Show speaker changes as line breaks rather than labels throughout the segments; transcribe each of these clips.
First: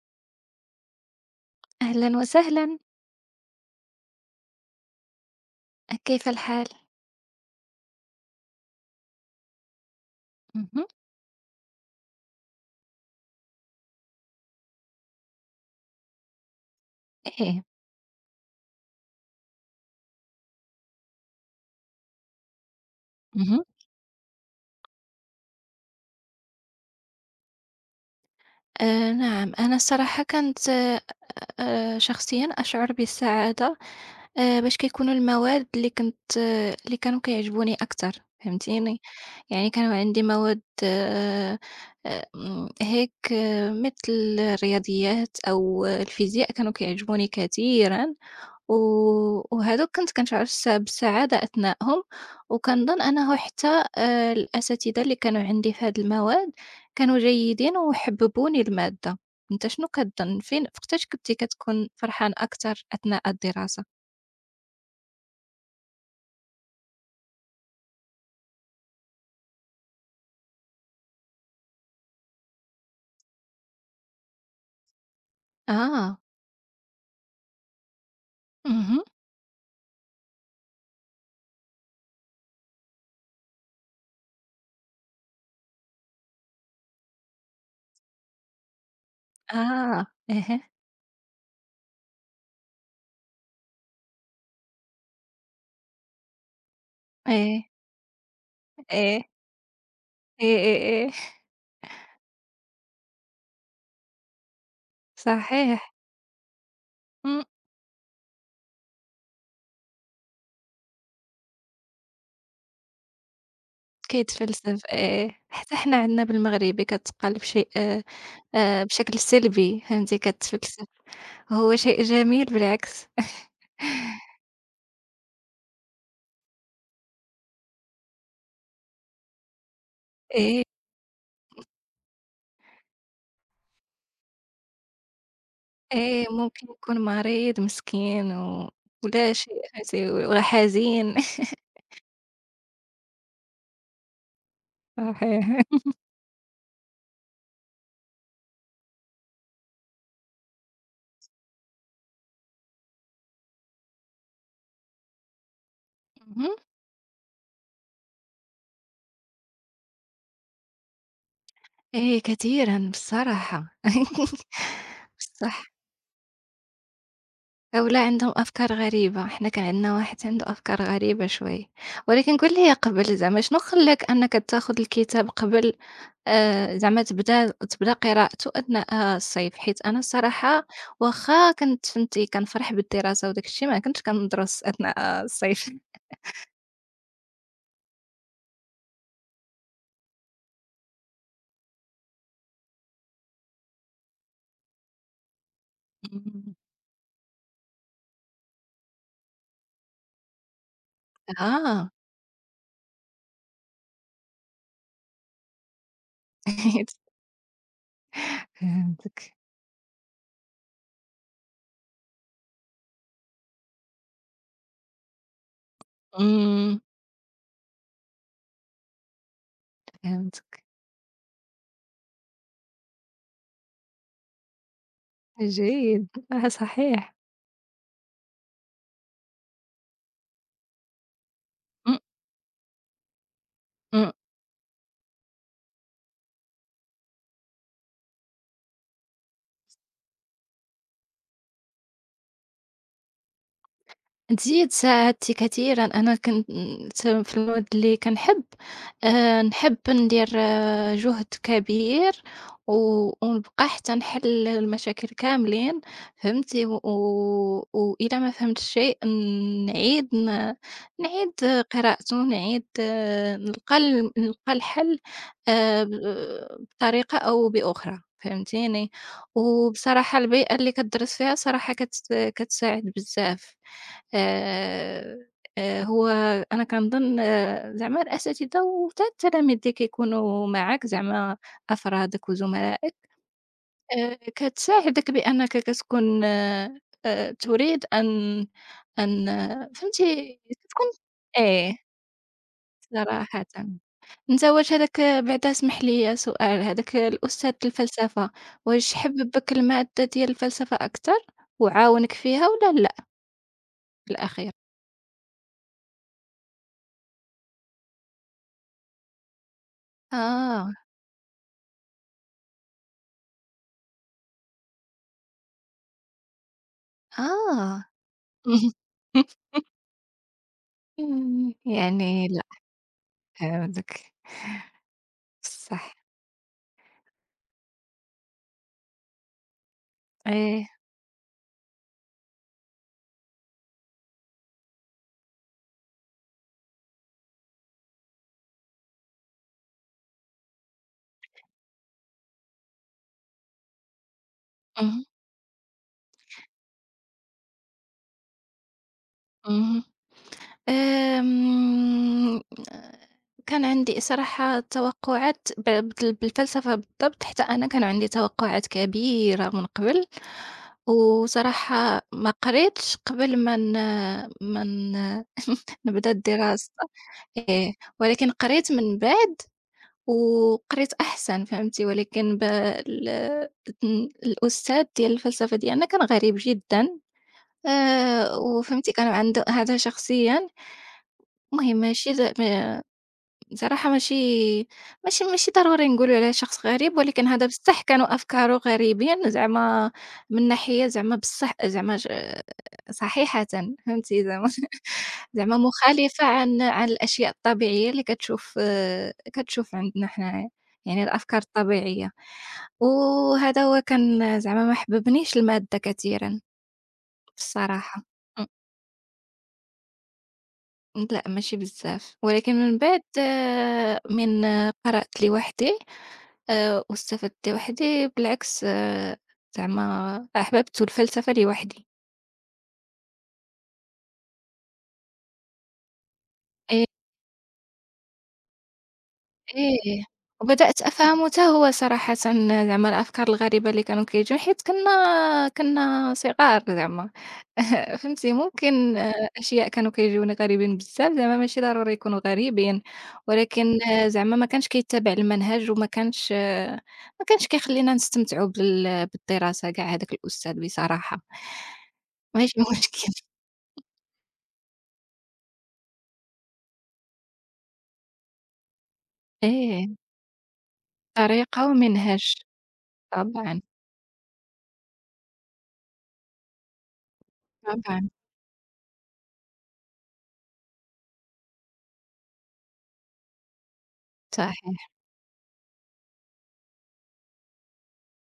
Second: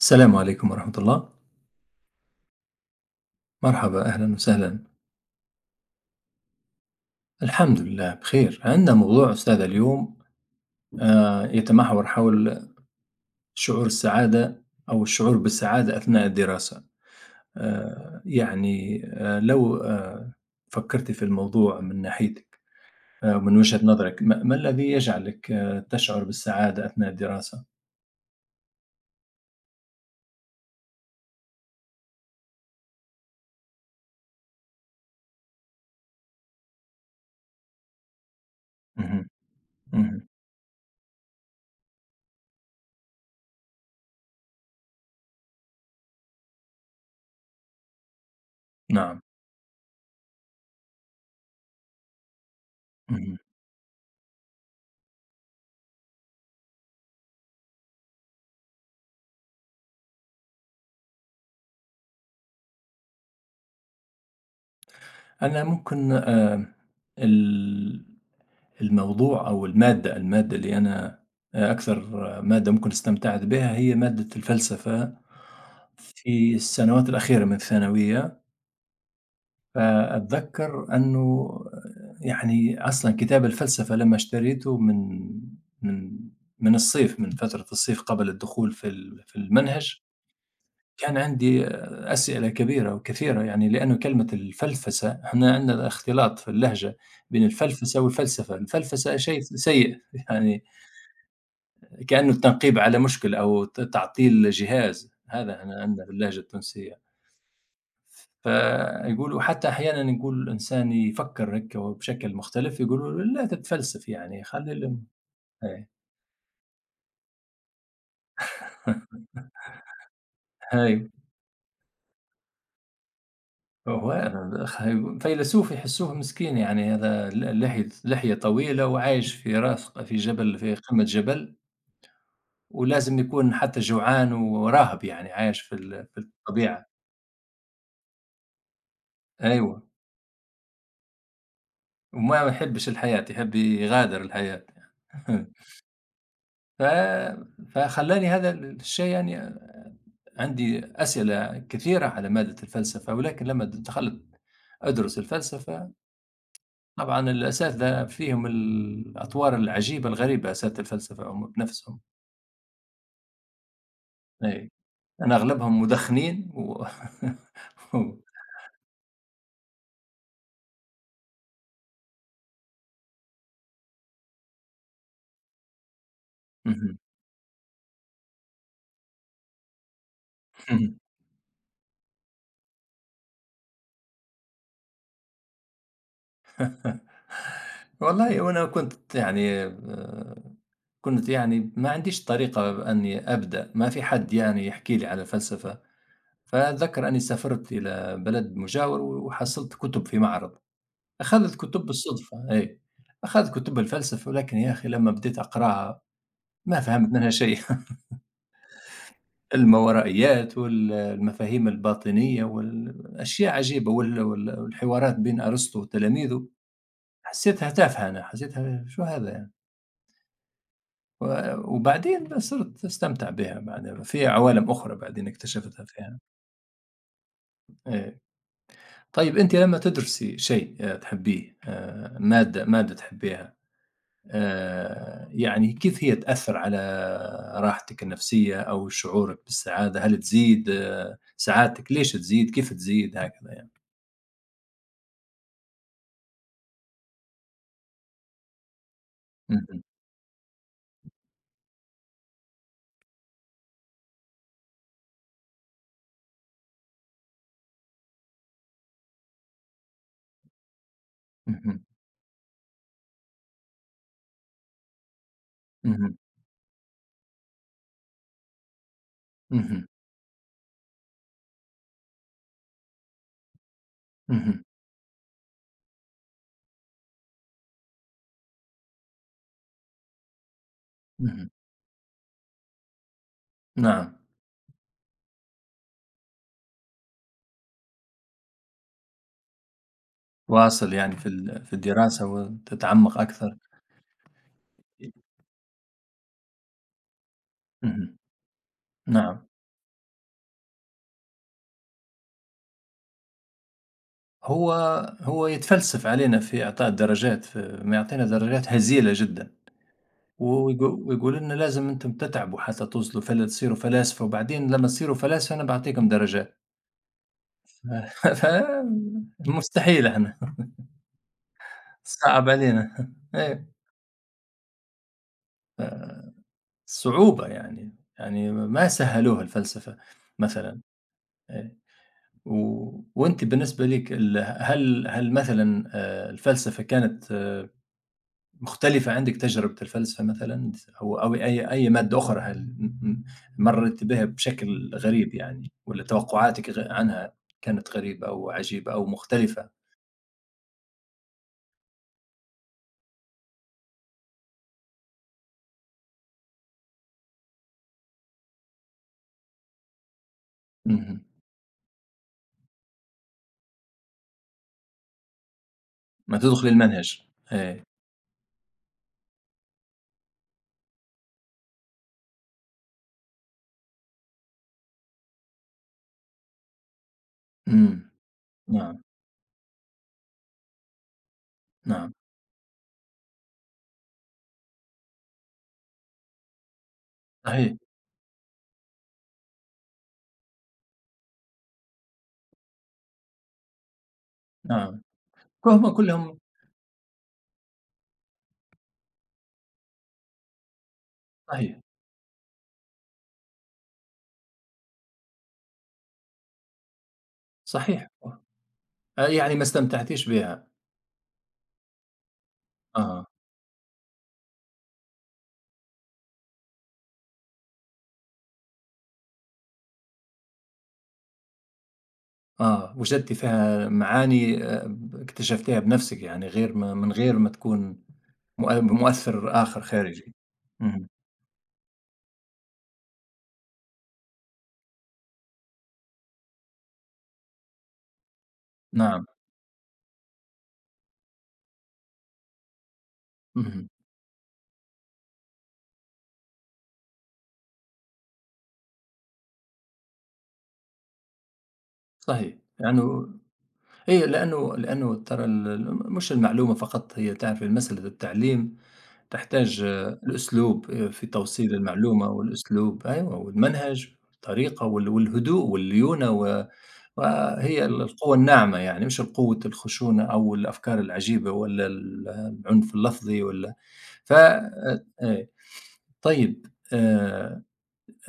السلام عليكم ورحمة الله.
أهلًا وسهلًا،
مرحبا، أهلا وسهلا.
كيف الحال؟
الحمد لله بخير. عندنا موضوع أستاذ اليوم.
اهم،
يتمحور حول شعور السعادة أو الشعور بالسعادة أثناء الدراسة.
إيه،
يعني لو فكرت في الموضوع من ناحيتك، من
اهم.
وجهة نظرك، ما الذي يجعلك تشعر بالسعادة أثناء الدراسة؟
نعم، أنا الصراحة كنت شخصيًا أشعر بالسعادة باش كيكونوا المواد اللي كنت آه اللي كانوا كيعجبوني أكتر، فهمتيني؟
مهم.
يعني كانوا عندي
مهم.
مواد آمم هيك آه مثل الرياضيات أو الفيزياء كانوا كيعجبوني كثيرًا. و
نعم.
وهادوك كنت كنشعر بالسعادة أثناءهم، وكنظن أنه
مهم.
حتى الأساتذة اللي كانوا عندي في هاد المواد كانوا جيدين وحببوني المادة. أنت شنو كتظن فين وقتاش كنتِ كتكون فرحان أكتر أثناء الدراسة؟
أنا ممكن ال- الموضوع أو المادة اللي أنا، أكثر مادة ممكن استمتعت بها هي مادة الفلسفة
آه،
في السنوات الأخيرة من الثانوية.
اهم،
فأتذكّر أنه يعني أصلًا كتاب الفلسفة لمّا اشتريته من من الصيف، من فترة الصيف قبل الدخول في المنهج،
آه، أها،
كان عندي أسئلة كبيرة وكثيرة، يعني لأنه كلمة الفلفسة إحنا عندنا اختلاط في اللهجة بين
إيه،
الفلفسة والفلسفة. الفلفسة
إيه،
شيء سيء
إيه،
يعني
إيه، إيه،
كأنه التنقيب على مشكل، أو تعطيل جهاز. هذا أنا
صحيح.
عندنا باللهجة التونسية.
إمم،
فيقولوا حتى أحيانًا يقول الإنسان يفكّر هيك بشكل مختلف، يقولوا له: "لا تتفلسف يعني خلّي
كيتفلسف،
ال".
إيه، حتى
أي.
حنا عندنا بالمغربي كتقال بشيء بشكل سلبي، فهمتي كتفلسف.
أيوه.
هو شيء جميل بالعكس
هو الأخ فيلسوف يحسّوه مسكين، يعني هذا لحية طويلة، وعايش في جبل،
إيه،
في قمة جبل. ولازم يكون حتى جوعان وراهب، يعني عايش في
إيه، ممكن
الطبيعة.
يكون مريض مسكين ولا شيء
أيوه.
وحزين.
وما يحبّش الحياة، يحب يغادر الحياة.
صحيح.
ف فخلّاني هذا الشيء، يعني عندي أسئلة كثيرة على مادة الفلسفة، ولكن لمّا دخلت أدرس الفلسفة،
اهم.
طبعًا الأساتذة فيهم الأطوار العجيبة الغريبة. أساتذة الفلسفة هم بنفسهم.
إيه كثيرًا بصراحة.
أي. أنا
بصح
أغلبهم مدخنين و
هؤلاء
اهم.
عندهم أفكار غريبة، إحنا كان عندنا واحد عنده أفكار غريبة شوي، ولكن قُل لي قبل زعما شنو خلّاك أنك تاخذ الكتاب قبل، زعما تبدا قراءته أثناء الصيف، حيت أنا الصراحة
اهم.
واخا كنت فهمتي كنفرح بالدراسة، وداك الشي ما كنتش كندرس أثناء الصيف.
والله، وأنا كنت يعني، كنت يعني ما عنديش طريقة إني أبدأ، ما في حد يعني يحكي لي على الفلسفة.
إمم.
فأتذكر أني سافرت إلى بلد مجاور وحصلت كتب في معرض. أخذت كتب
آه.
بالصدفة. أي. أخذت كتب الفلسفة، ولكن يا أخي لما بديت أقراها ما فهمت منها شيء.
فهمتك.
الماورائيات والمفاهيم الباطنية والأشياء عجيبة، والحوارات بين أرسطو وتلاميذه،
إمم.
حسيتها تافهة. أنا حسيتها شو هذا يعني.
فهمتك.
وبعدين صرت أستمتع بها بعدين، في عوالم أخرى بعدين اكتشفتها
جيد.
فيها.
آه صحيح.
إيه. طيب، أنتِ لمّا تدرسي شيء تحبّيه،
إمم.
مادة تحبّيها،
إمم.
يعني كيف هي تأثّر على راحتِك النفسية أو شعورِك بالسعادة؟ هل تزيد سعادتِك؟ ليش تزيد؟ كيف تزيد؟ هكذا يعني.
أنتِ ساعدتِ كثيرًا، أنا كنت في المواد اللي كنحب، نحب
اهم.
ندير جهد كبير، و ونبقى حتى نحل المشاكل كاملين، فهمتي؟ وإلا ما فهمتش شيء، نعيد ن نعيد
اهم.
قراءته، نعيد، نلقى الحل، ب
اهم.
بطريقة أو بأخرى، فهمتيني؟
اهم.
وبصراحة البيئة اللي كتدرس فيها صراحة كتساعد بزاف.
اهم.
آآ هو أنا كنظن، زعما الأساتذة وحتى ديك يكونوا معاك، زعما
اهم.
أفرادك وزملائك،
نعم.
كتساعدك بأنك كتكون تريد أن أن آه، فهمتي كتكون،
واصل يعني في
إيه،
الدراسة، وتتعمّق
صراحةً.
أكثر.
أنت واش هاذاك بعدا، اسمح لي سؤال، هاذاك الأستاذ
اهم.
الفلسفة واش
نعم.
حببك المادة ديال الفلسفة أكتر وعاونك فيها والّا لأ في الأخير؟
هو هو يتفلسف علينا في إعطاء الدرجات، ما يعطينا درجات هزيلة جدًا.
آه،
ويقولوا لنا لازم أنتم تتعبوا حتى توصلوا تصيروا فلاسفة، وبعدين لمّا تصيروا فلاسفة أنا باعطيكم درجات.
آه.
ف ف
إمم،
مستحيل. إحنا
يعني لأ،
صعب علينا. إيه.
عندِك صح.
فصعوبة يعني، يعني ما سهّلوها الفلسفة
آآ
مثلًا. إيه. و وأنتِ بالنسبة ليكِ، هل مثلًا الفلسفة كانت مختلفة؟ عندِك تجربة الفلسفة مثلًا، أو أي مادة أخرى، هل م م مرّت بها بشكل
اهم،
غريب يعني، والّا توقعاتِك عنها كانت غريبة أو عجيبة أو مختلفة؟
اهم. آمم، كان عندي صراحة توقعات بال بالفلسفة بالضبط، حتى أنا كان عندي توقعات كبيرة من قبل،
اهم.
وصراحة ما قريتش قبل ما ن ما ن نبدا
ما تدخل
الدراسة،
المنهج.
آه،
إيه.
ولكن قريت من بعد وقريت أحسن فهمتي، ولكن ب ال ن الأستاذ ديال الفلسفة ديالنا كان غريب جدًا،
إمم.
وفهمتي
نعم.
كان عنده هذا شخصيًا، المهم ماشي
نعم.
د ما بصراحة ماشي ماشي ماشي ضروري نقولوا عليه شخص غريب، ولكن هذا
صحيح.
بصح كانوا أفكاره غريبين زعما، من ناحية زعما بصح زعما ج صحيحةً، فهمتي زعما.
نعم.
زعما
فهم
مخالفة
كلهم.
عن عن الأشياء الطبيعية اللي كتشوف، كتشوف عندنا حنايا، يعني الأفكار
صحيح.
الطبيعية، وهذا هو كان زعما ما حببنيش المادة كثيرًا الصراحة.
صحيح. آه، يعني ما استمتعتيش بها.
لأ ماشي بزاف، ولكن من بعد،
آه.
آه، من آه، قرأت لوحدي، واستفدت لوحدي بالعكس، زعما أحببت الفلسفة لوحدي.
آه، وجدتِ فيها معاني، اكتشفتيها بنفسِك، يعني غير ما من غير ما تكون مؤثِّر آخر
إيه،
خارجي.
وبدأت
اهم.
أفهمه حتى هو صراحةً زعما الأفكار الغريبة اللي كانوا كيجيو حيت كنا صغار زعما. فهمتي، ممكن،
نعم.
أشياء كانوا كيجيونا غريبين بزاف زعما ماشي ضروري يكونوا غريبين، ولكن
اهم.
زعما ما كانش كيتّبع المنهج وما كانش ما كانش كيخلّينا نستمتعوا بالدراسة كاع هذاك الأستاذ بصراحة،
صحيح.
ماشي مشكل.
لأنه هي لأنه ترى ال ال مش المعلومة فقط، هي تعرفي مسألة التعليم تحتاج
إيه،
الأسلوب، في
طريقة
توصيل المعلومة،
ومنهج،
والأسلوب أيوه
طبعًا،
والمنهج والطريقة والهدوء والليونة، و وهي
طبعًا.
القوة الناعمة، يعني مش القوة الخشونة أو الأفكار العجيبة، ولا العنف اللفظي، ولا ف
صحيح.
إيه. طيب، آآ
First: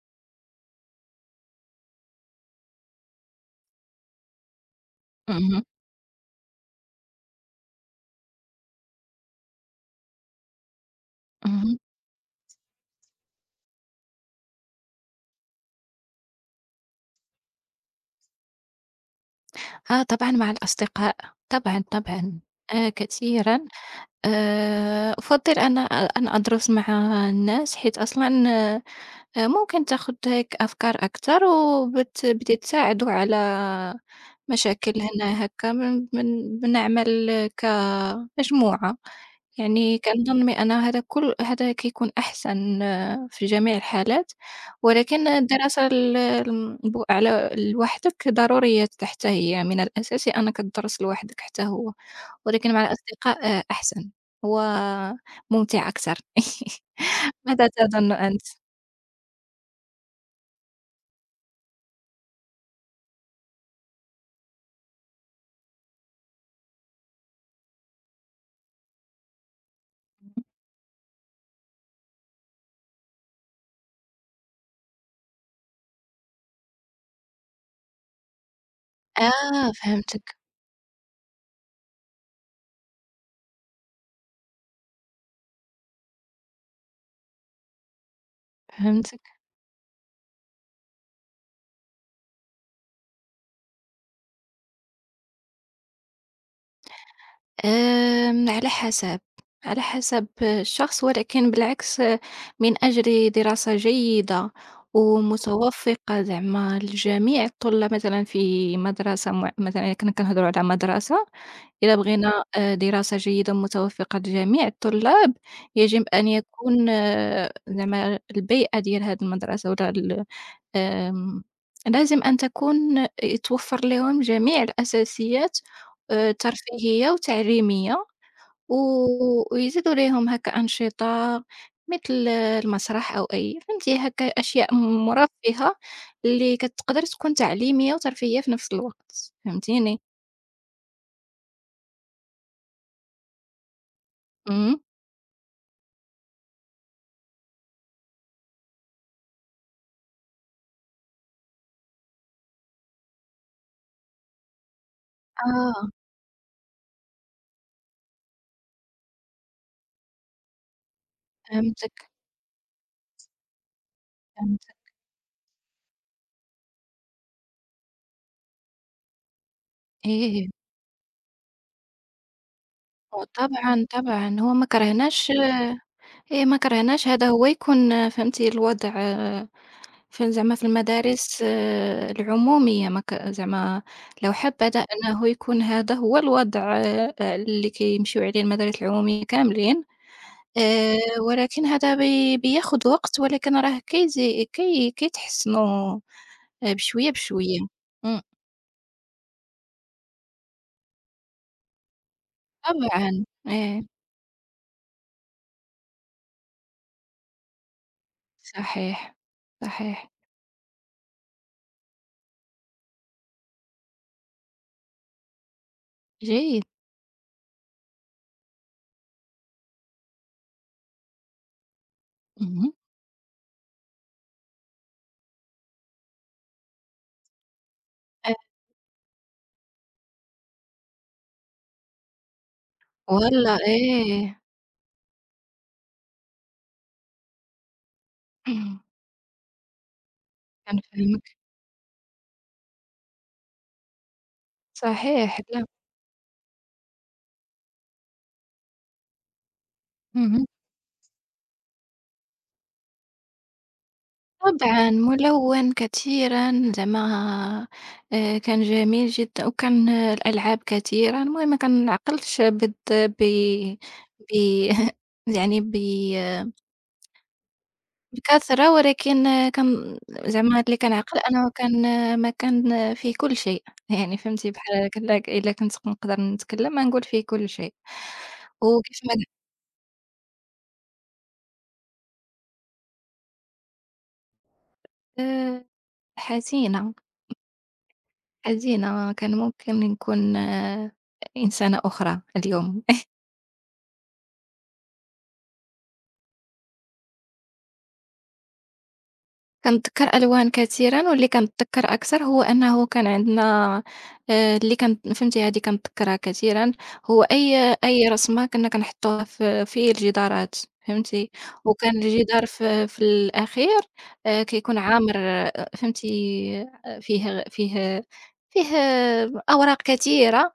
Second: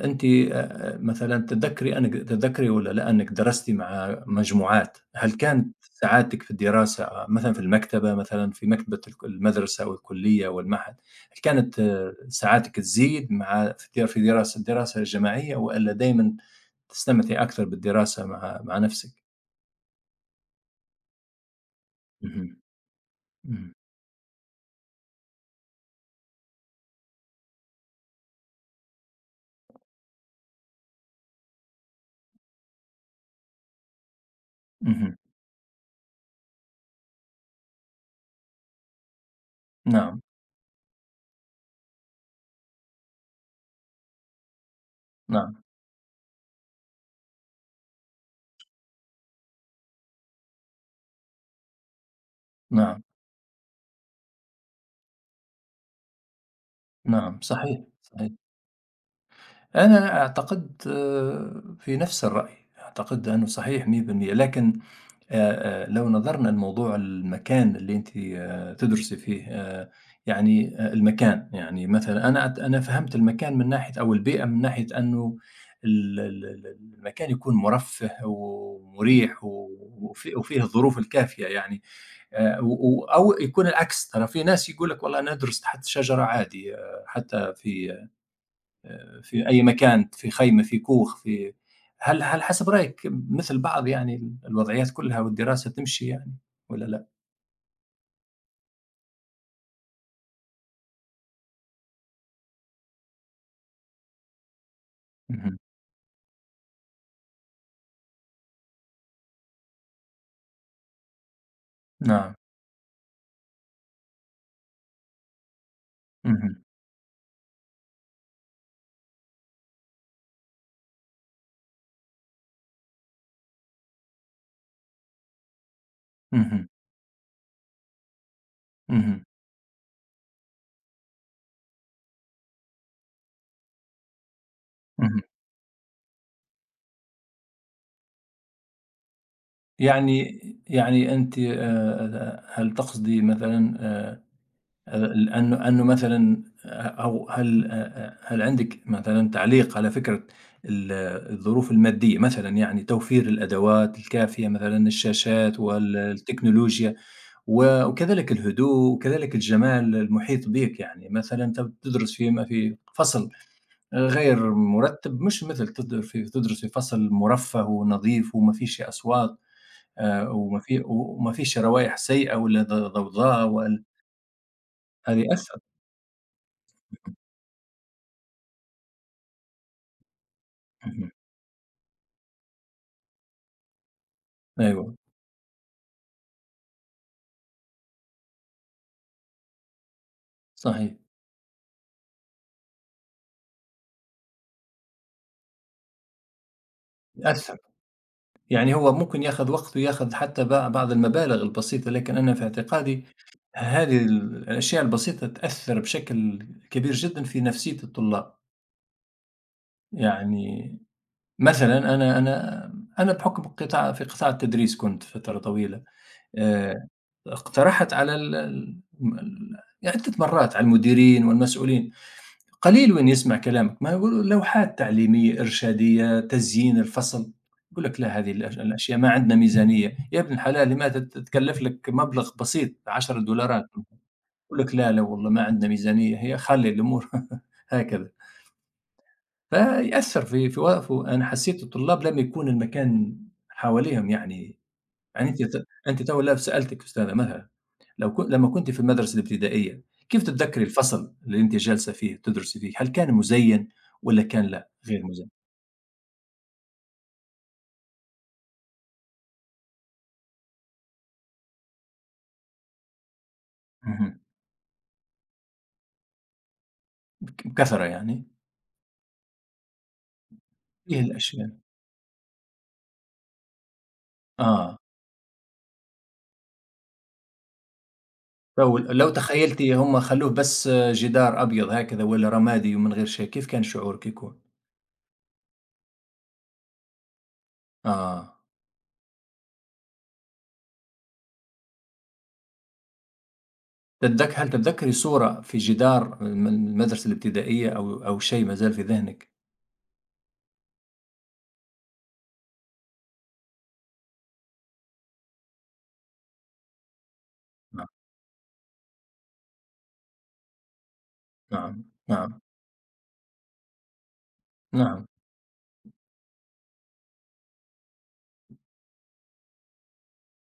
أنتِ مثلًا تتذكري والّا لأ أنِك درستِ مع مجموعات، هل
اهم،
كانت سعادتِك في الدراسة مثلًا في المكتبة، مثلًا في مكتبة المدرسة والكلية والمعهد، هل
اهم.
كانت سعادتِك تزيد مع في في دراسة الدراسة الجماعية، والّا دايمًا تستمتعي أكثر بالدراسة مع نفسِك؟
آه طبعًا مع الأصدقاء، طبعًا، طبعًا،
اهم.
كثيرًا.
إمم.
أُفضّل أنا أن أدرس مع الناس حيث أصلًا ممكن تاخُد هيك أفكار أكتر، بتتساعدوا على مشاكل
اهم.
هنا هاكا من من بنعمل كمجموعة. يعني
نعم.
كنظن بأن كل هذا كيكون أحسن، في جميع الحالات، ولكن
نعم.
الدراسة ال الم ب على لوحدك ضرورية حتى هي، من الأساسي أنك تدرس لوحدك حتى هو، ولكن مع
نعم.
الأصدقاء، أحسن وممتع أكثر.
نعم.
ماذا
صحيح.
تظن
صحيح.
أنت؟
أنا أعتقد في نفس الرأي، أعتقد أنه صحيح 100% لكن، لو نظرنا لموضوع المكان اللي أنتِ تدرسي فيه، يعني المكان. يعني مثلًا أنا، أنا فهمت المكان من ناحية، أو البيئة، من ناحية أنه ال ال ال المكان يكون مرفه ومريح، و وفي
فهمتك،
وفيه الظروف الكافية يعني. و أو يكون العكس، ترى في ناس يقول لك والله ندرس تحت شجرة عادي، حتى
فهمتك.
في أي مكان، في خيمة، في كوخ، في، هل حسب رأيك مثل بعض يعني، الوضعيات كلها والدراسة تمشي يعني، والّا لأ؟
على حسب، على حسب الشخص، ولكن بالعكس، من أجل دراسة جيدة
اهم.
ومتوفقة زعما لجميع الطلاب، مثلًا في مدرسة، مع مثلًا إذا كنا كنهضروا على مدرسة، إذا
نعم.
بغينا دراسة جيدة متوفقة لجميع الطلاب، يجب أن
اهم.
يكون، زعما البيئة ديال هذه المدرسة ولا ال آمم، لازم أن تكون يتوفر لهم جميع الأساسيات،
اهم.
ترفيهية وتعليمية، و
اهم.
ويزيدوا ليهم هكا أنشطة مثل، المسرح أو أي فهمتي هكا أشياء
اهم.
مرفهة اللي كتقدر تكون تعليمية وترفيهية في نفس الوقت، فهمتيني؟
يعني يعني أنتِ، هل تقصدي مثلًا،
إمم،
أنه مثلًا، أو هل، أ أ هل عندِك مثلًا تعليق على فكرة ال الظروف المادية مثلًا، يعني توفير الأدوات الكافية، مثلًا الشاشات
آه،
التكنولوجيا، وكذلك الهدوء، وكذلك الجمال المحيط بيك. يعني مثلًا أنت
فهمتك.
بتدرس في فصل غير
كان،
مرتب، مش مثل تدرس في فصل مرفه ونظيف وما فيش أصوات،
إيه،
وما فيش روايح سيئة، ولا
آه
ضوضاء
طبعًا، طبعًا. هو ما
هذا
كرهناش
يأثّر.
هي ما كرهناش هذا، هو يكون فهمتِ الوضع في زعما في
اهم.
المدارس، العمومية ما ك زعما لو حبذا
أيوه،
أنه يكون هذا هو الوضع، اللي كيمشيو عليه المدارس العمومية كاملين،
صحيح،
آآ ولكن هذا بياخد وقت، ولكن راه كيزي كي كيتحسنوا، بشوية،
يأثّر،
بشوية. إمم،
يعني هو ممكن ياخذ وقته، ياخذ حتى بعض المبالغ البسيطة، لكن أنا في اعتقادي
طبعًا، إيه،
هذه الأشياء البسيطة تأثّر بشكل كبير جدًا في نفسية الطلاب.
صحيح، صحيح،
يعني مثلًا، أنا بحكم قطاع التدريس كنت فترة طويلة،
جيد.
آآ، اقترحت على ال ال م ال عدة مرات على المديرين والمسؤولين.
اهم.
قليل وين يسمع كلامك، ما يقولوا لوحات تعليمية، إرشادية، تزيين الفصل. يقول لك لا، هذه الأشياء ما عندنا ميزانية. يا ابن الحلال، لماذا، تكلف لك مبلغ بسيط 10
والّا
دولارات،
إيه!
يقول لك لا، لا والله ما عندنا ميزانية، هي خلّي الأمور هكذا.
إمم.
فيأثّر في في
كان
و
فيلمك
أنا حسيت الطلاب لم يكون المكان حواليهم يعني. يعني
صحيح، لأ.
أنتِ تو لا سألتِك أستاذة مها، لو ك لمّا كنتِ في المدرسة الابتدائية، كيف
اهم.
تتذكري الفصل اللي أنتِ جالسة فيه تدرسي فيه؟ هل كان مُزيّن والّا كان لأ
طبعًا
غير مُزيّن؟
ملوّن كثيرًا زعما، كان جميل جدًا، وكان الألعاب كثيرة، المهم ما كنعقلش بد ب
اهم.
ب يعني ب
بكثرة يعني؟
بكثرة، ولكن كان زعما اللي
إيه،
كنعقل أنا
الأشياء.
كان ما كان فيه كل شيء، يعني فهمتي
آه،
بحال كلا إلا إلا كنت نقدر نتكلم غنقول فيه كل شيء،
لو
وكيف
لو
ما قل،
تخيلتِ هم خلّوه بس جدار أبيض هكذا، والّا رمادي ومن غير شيء، كيف كان شعورِك يكون؟
آآ، حزينة.
آه،
حزينة، كان ممكن نكون، إنسانة أخرى اليوم.
هل تتذكري صورة في جدار المدرسة الابتدائية، أو شيء ما زال في ذهنِك؟
كنتذكّر ألوان كثيرًا، واللي كنتذكّر أكثر هو أنه كان عندنا اللي كان فهمتي هذه كنتذكّرها كثيرًا، هو أي
نعم.
أي رسمة كنا كنحطوها في في الجدارات فهمتي،
نعم.
وكان
نعم.
الجدار في في الأخير كيكون
نعم.
عامر فهمتي، فيه فيه أوراق كثيرة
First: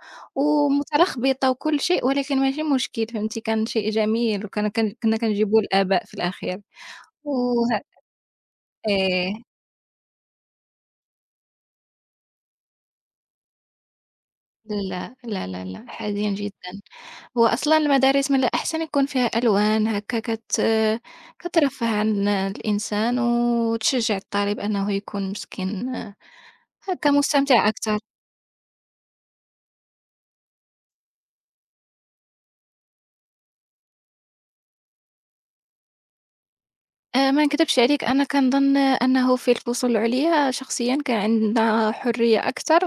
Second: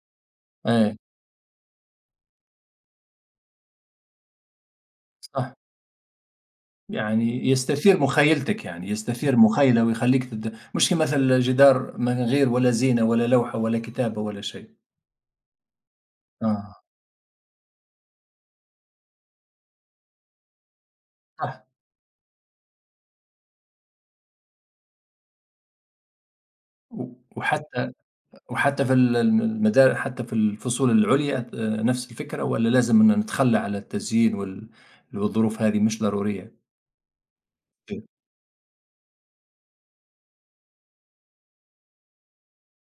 أي.
ومتلخبطة وكل شيء، ولكن ماشي مشكل فهمتي، كان شيء جميل، وكان كن كنا
صح.
كنجيبوه للآباء في الأخير.
يعني
وه
يستثير مخيلتك، يعني
إيه.
يستثير مخيلة ويخلّيك، مش كيما مثلًا جدار من غير ولا زينة ولا لوحة ولا كتابة ولا شيء.
لا، لا، لا، لأ، حزين جدًا.
آه،
هو أصلًا المدارس من الأحسن يكون فيها ألوان هكا
صح.
كترفّه عن الإنسان وتشجّع الطالب أنه يكون مسكين
و
هكا مستمتع
وحتى
أكتر.
وحتى في ال الم المدا حتى في الفصول العُليا، نفس الفكرة، والّا لازم إن نتخلّى على التزيين والظروف هذه مش ضرورية؟
ما نكدبش عليك،
أوكي.
أنا كنظن أنه في الفصول العُليا شخصيًا كان عندنا حرية أكتر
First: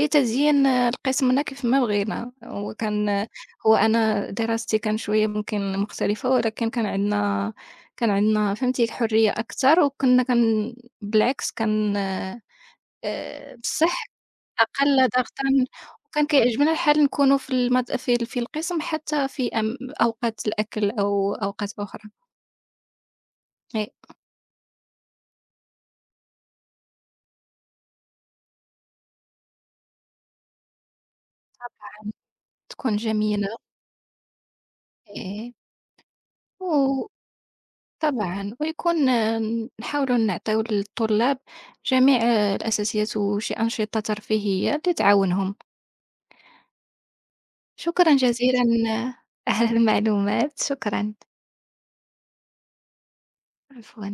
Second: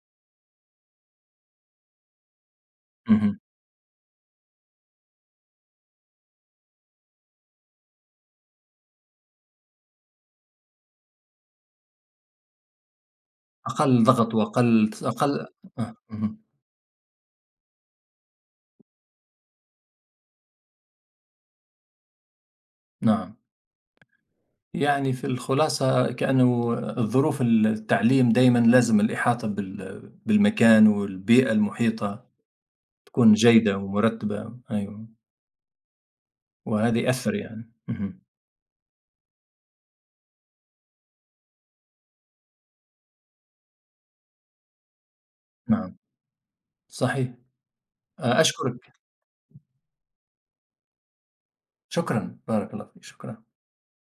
لتزيين القسمنا كيف ما بغينا، وكان،
اهم.
هو أنا دراستي كان شوية ممكن مختلفة، ولكن كان عندنا فهمتي حرية أكتر، وكنا كن بالعكس كان،
أقل
بصح
ضغط وأقل
أقل ضغطًا،
أقل.
وكان
اهم.
كيعجبنا الحال نكونوا في في القسم حتى في أوقات الأكل أو أوقات أخرى.
نعم.
إي،
يعني في الخلاصة كأنه الظروف التعليم دايمًا لازم الإحاطة بالمكان والبيئة المحيطة
تكون
تكون
جميلة.
جيدة ومرتبة، أيوه، وهذا يأثّر يعني. اهم.
وطبعًا، ويكون، نحاولوا نعطيو للطلاب جميع، الأساسيات وشي أنشطة ترفيهية اللي تعاونهم.
نعم. صحيح.
شكرًا جزيلًا،
أشكرك،
على المعلومات، شكرًا،
شكرًا، بارك الله فيك، شكرًا.
عفوًا.